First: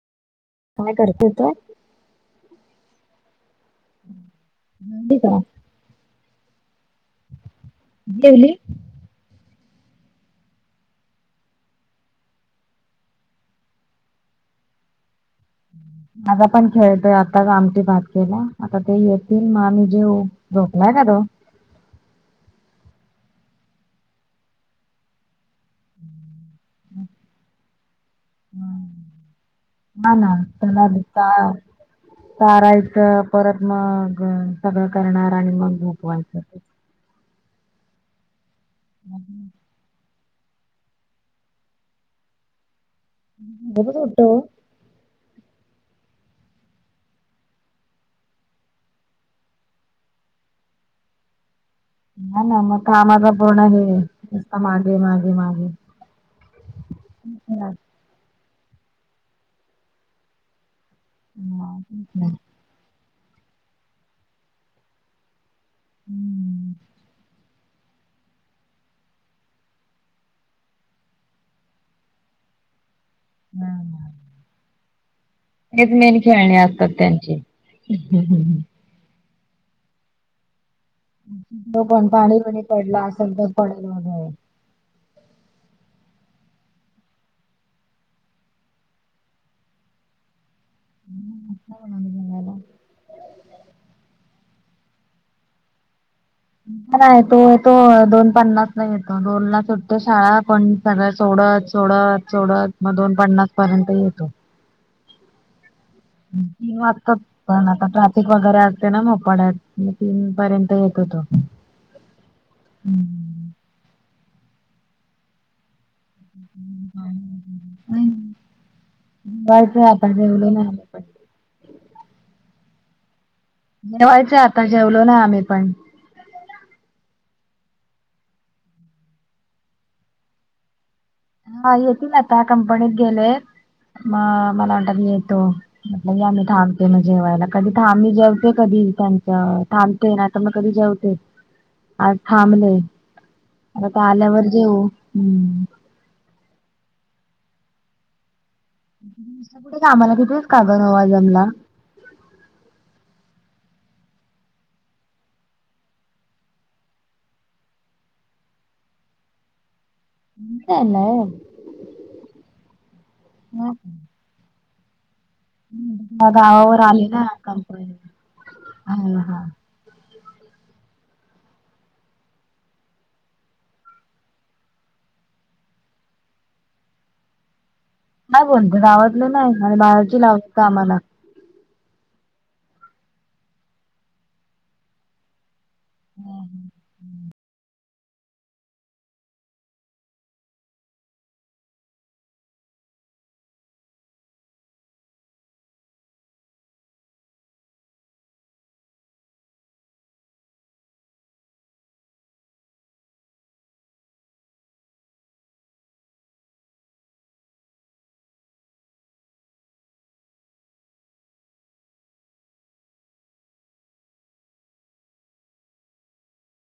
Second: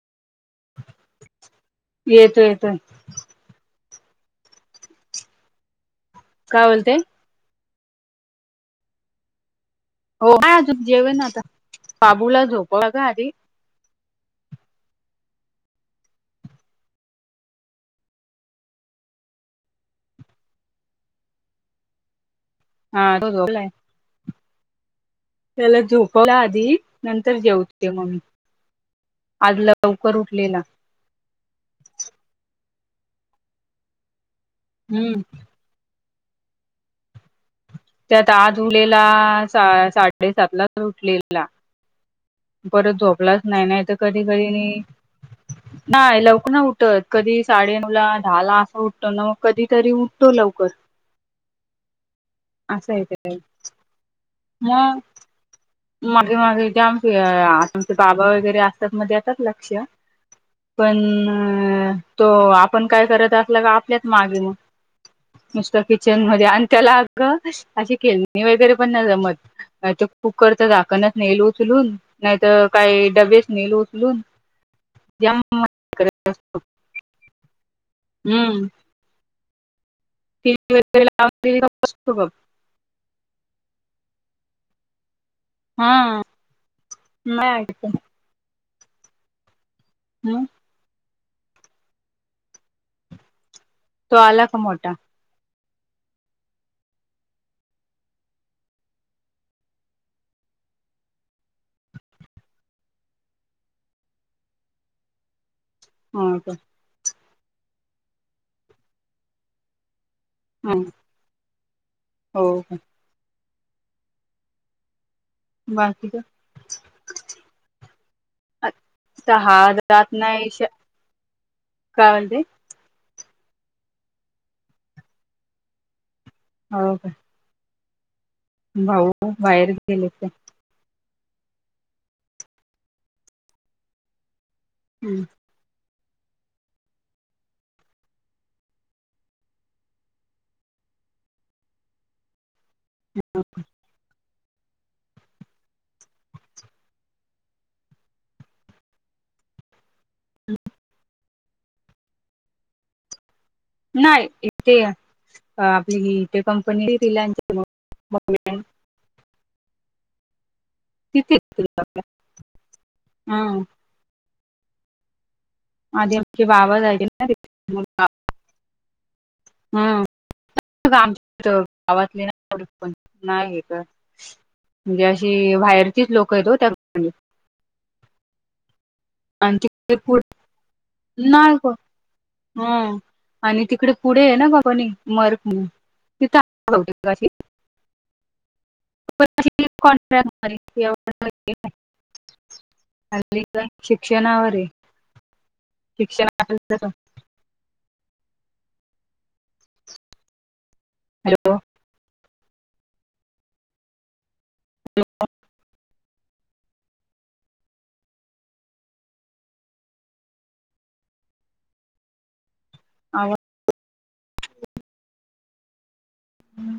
काय करते त्यात येतो येतोय. [unintelligible] का काय बोलते. जेवली. हो हा अजून जेवेण आता बाबूला झोपवला का आधी. माझा पण खेळतोय. आताच आमटी भात केला आता ते येतील मग आम्ही जेऊ झोपलाय का तो. हा तो झोपलाय त्याला झोपवला आधी नंतर जेऊत केल म मी आज हा लवकर ना उठलेला. त्याला चा चारायच परत मग सगळं हम्म करणार. आणि मग झोपवायच. त्यात आज हुलेला सा साठ साडेसातलाच उठलेला परत झोपलाच नाही नाही तर झोपच कधी - उठतो कधी नी. [inaudible] नाही लवकर ना उठत कधी साडे नऊ ला दहा ला असं उठतो ना मग कधी तरी उठतो लवकर. ह ना मग असं येत कामाचा पण हे आणि निस्ता मागे मागे - मागे मगे मागे ते हा, आमची [unintelligible] बाबा वगैरे असतात म देतात लक्ष पण तेच ना. तो आप. पण काय करत असलं का आपल्याच मागे मगं. नुसता किचन मध्ये आणि हम्म. त्याला आगं. अशी खेळणे वगैरे पण नाय जमतं ते खूप - कुकरच झाकणच नेल उचलून नाहीत काही डबेच हा नेल उचलून. जम. हेचं मेन खेळणे असतात त्यांची. त वगै [unintelligible] [unintelligible] ते पण पाणी पणी पडला असेल तर पडला वगैर. हा नाय ऐकत. ह. ह म बणाला [unintelligible] तो आला का मोठा? नाही तो येतो दोन पन्नासला येतो दोनला सुटते शाळा पण - त्याला सोडत - सोडत - सोडत मग दोन पन्नास पर्यंत येतो. हो का तीन वाजता पण आता ट्रॅफिक वगैरे असते ना नपाड्यात तीन. पर्यंत हम्म येतो तो हम्म, हो का बाकीचं. अता हा जेवायचंय आता रात नाही जेवलो शा आम्ही पण [inaudible] काय म्हणती? जेवायचं आता जेवलो नाय आम्ही पण - होवं काय. भाऊ बाहेर गेलेत काय? हा येतील आता कंपनीत गेले म मला वाणट मी येतो. या म्हटलं मी थांबते जेवायला कधी थां मी जेवते कधी त्यांच थांब. ते नावं कधी जेवते आज थांबले ते. आता आल्यावर जेवू हम्म, कुठं कामाला कितीेच का ग नवा जमला. नाही ते आपली इथे कंपनी तिला. नाय तिथे हम ह. [inaudible] आधी आमचे बाबा गावावर जायचे आले ना तिथे कंपनी हा हा. हा. आमच्या गावातले ना प आहे का [inaudible] म्हणजे अशी बाहेरचीच लोकं आहे ते तर. नाही फोन ते गावातलं नाही आणि बाहेरची लावता आम्हाला. ना ग हा आणि तिकडे पुढे आहे बघुनी ना का प मर्क म. तिथशी [inaudible] ॉन्ट्रॅक्ट [inaudible] अ शिक्षणावर आहे [inaudible] शिक्षण असेल तर. [unintelligible] [unintelligible]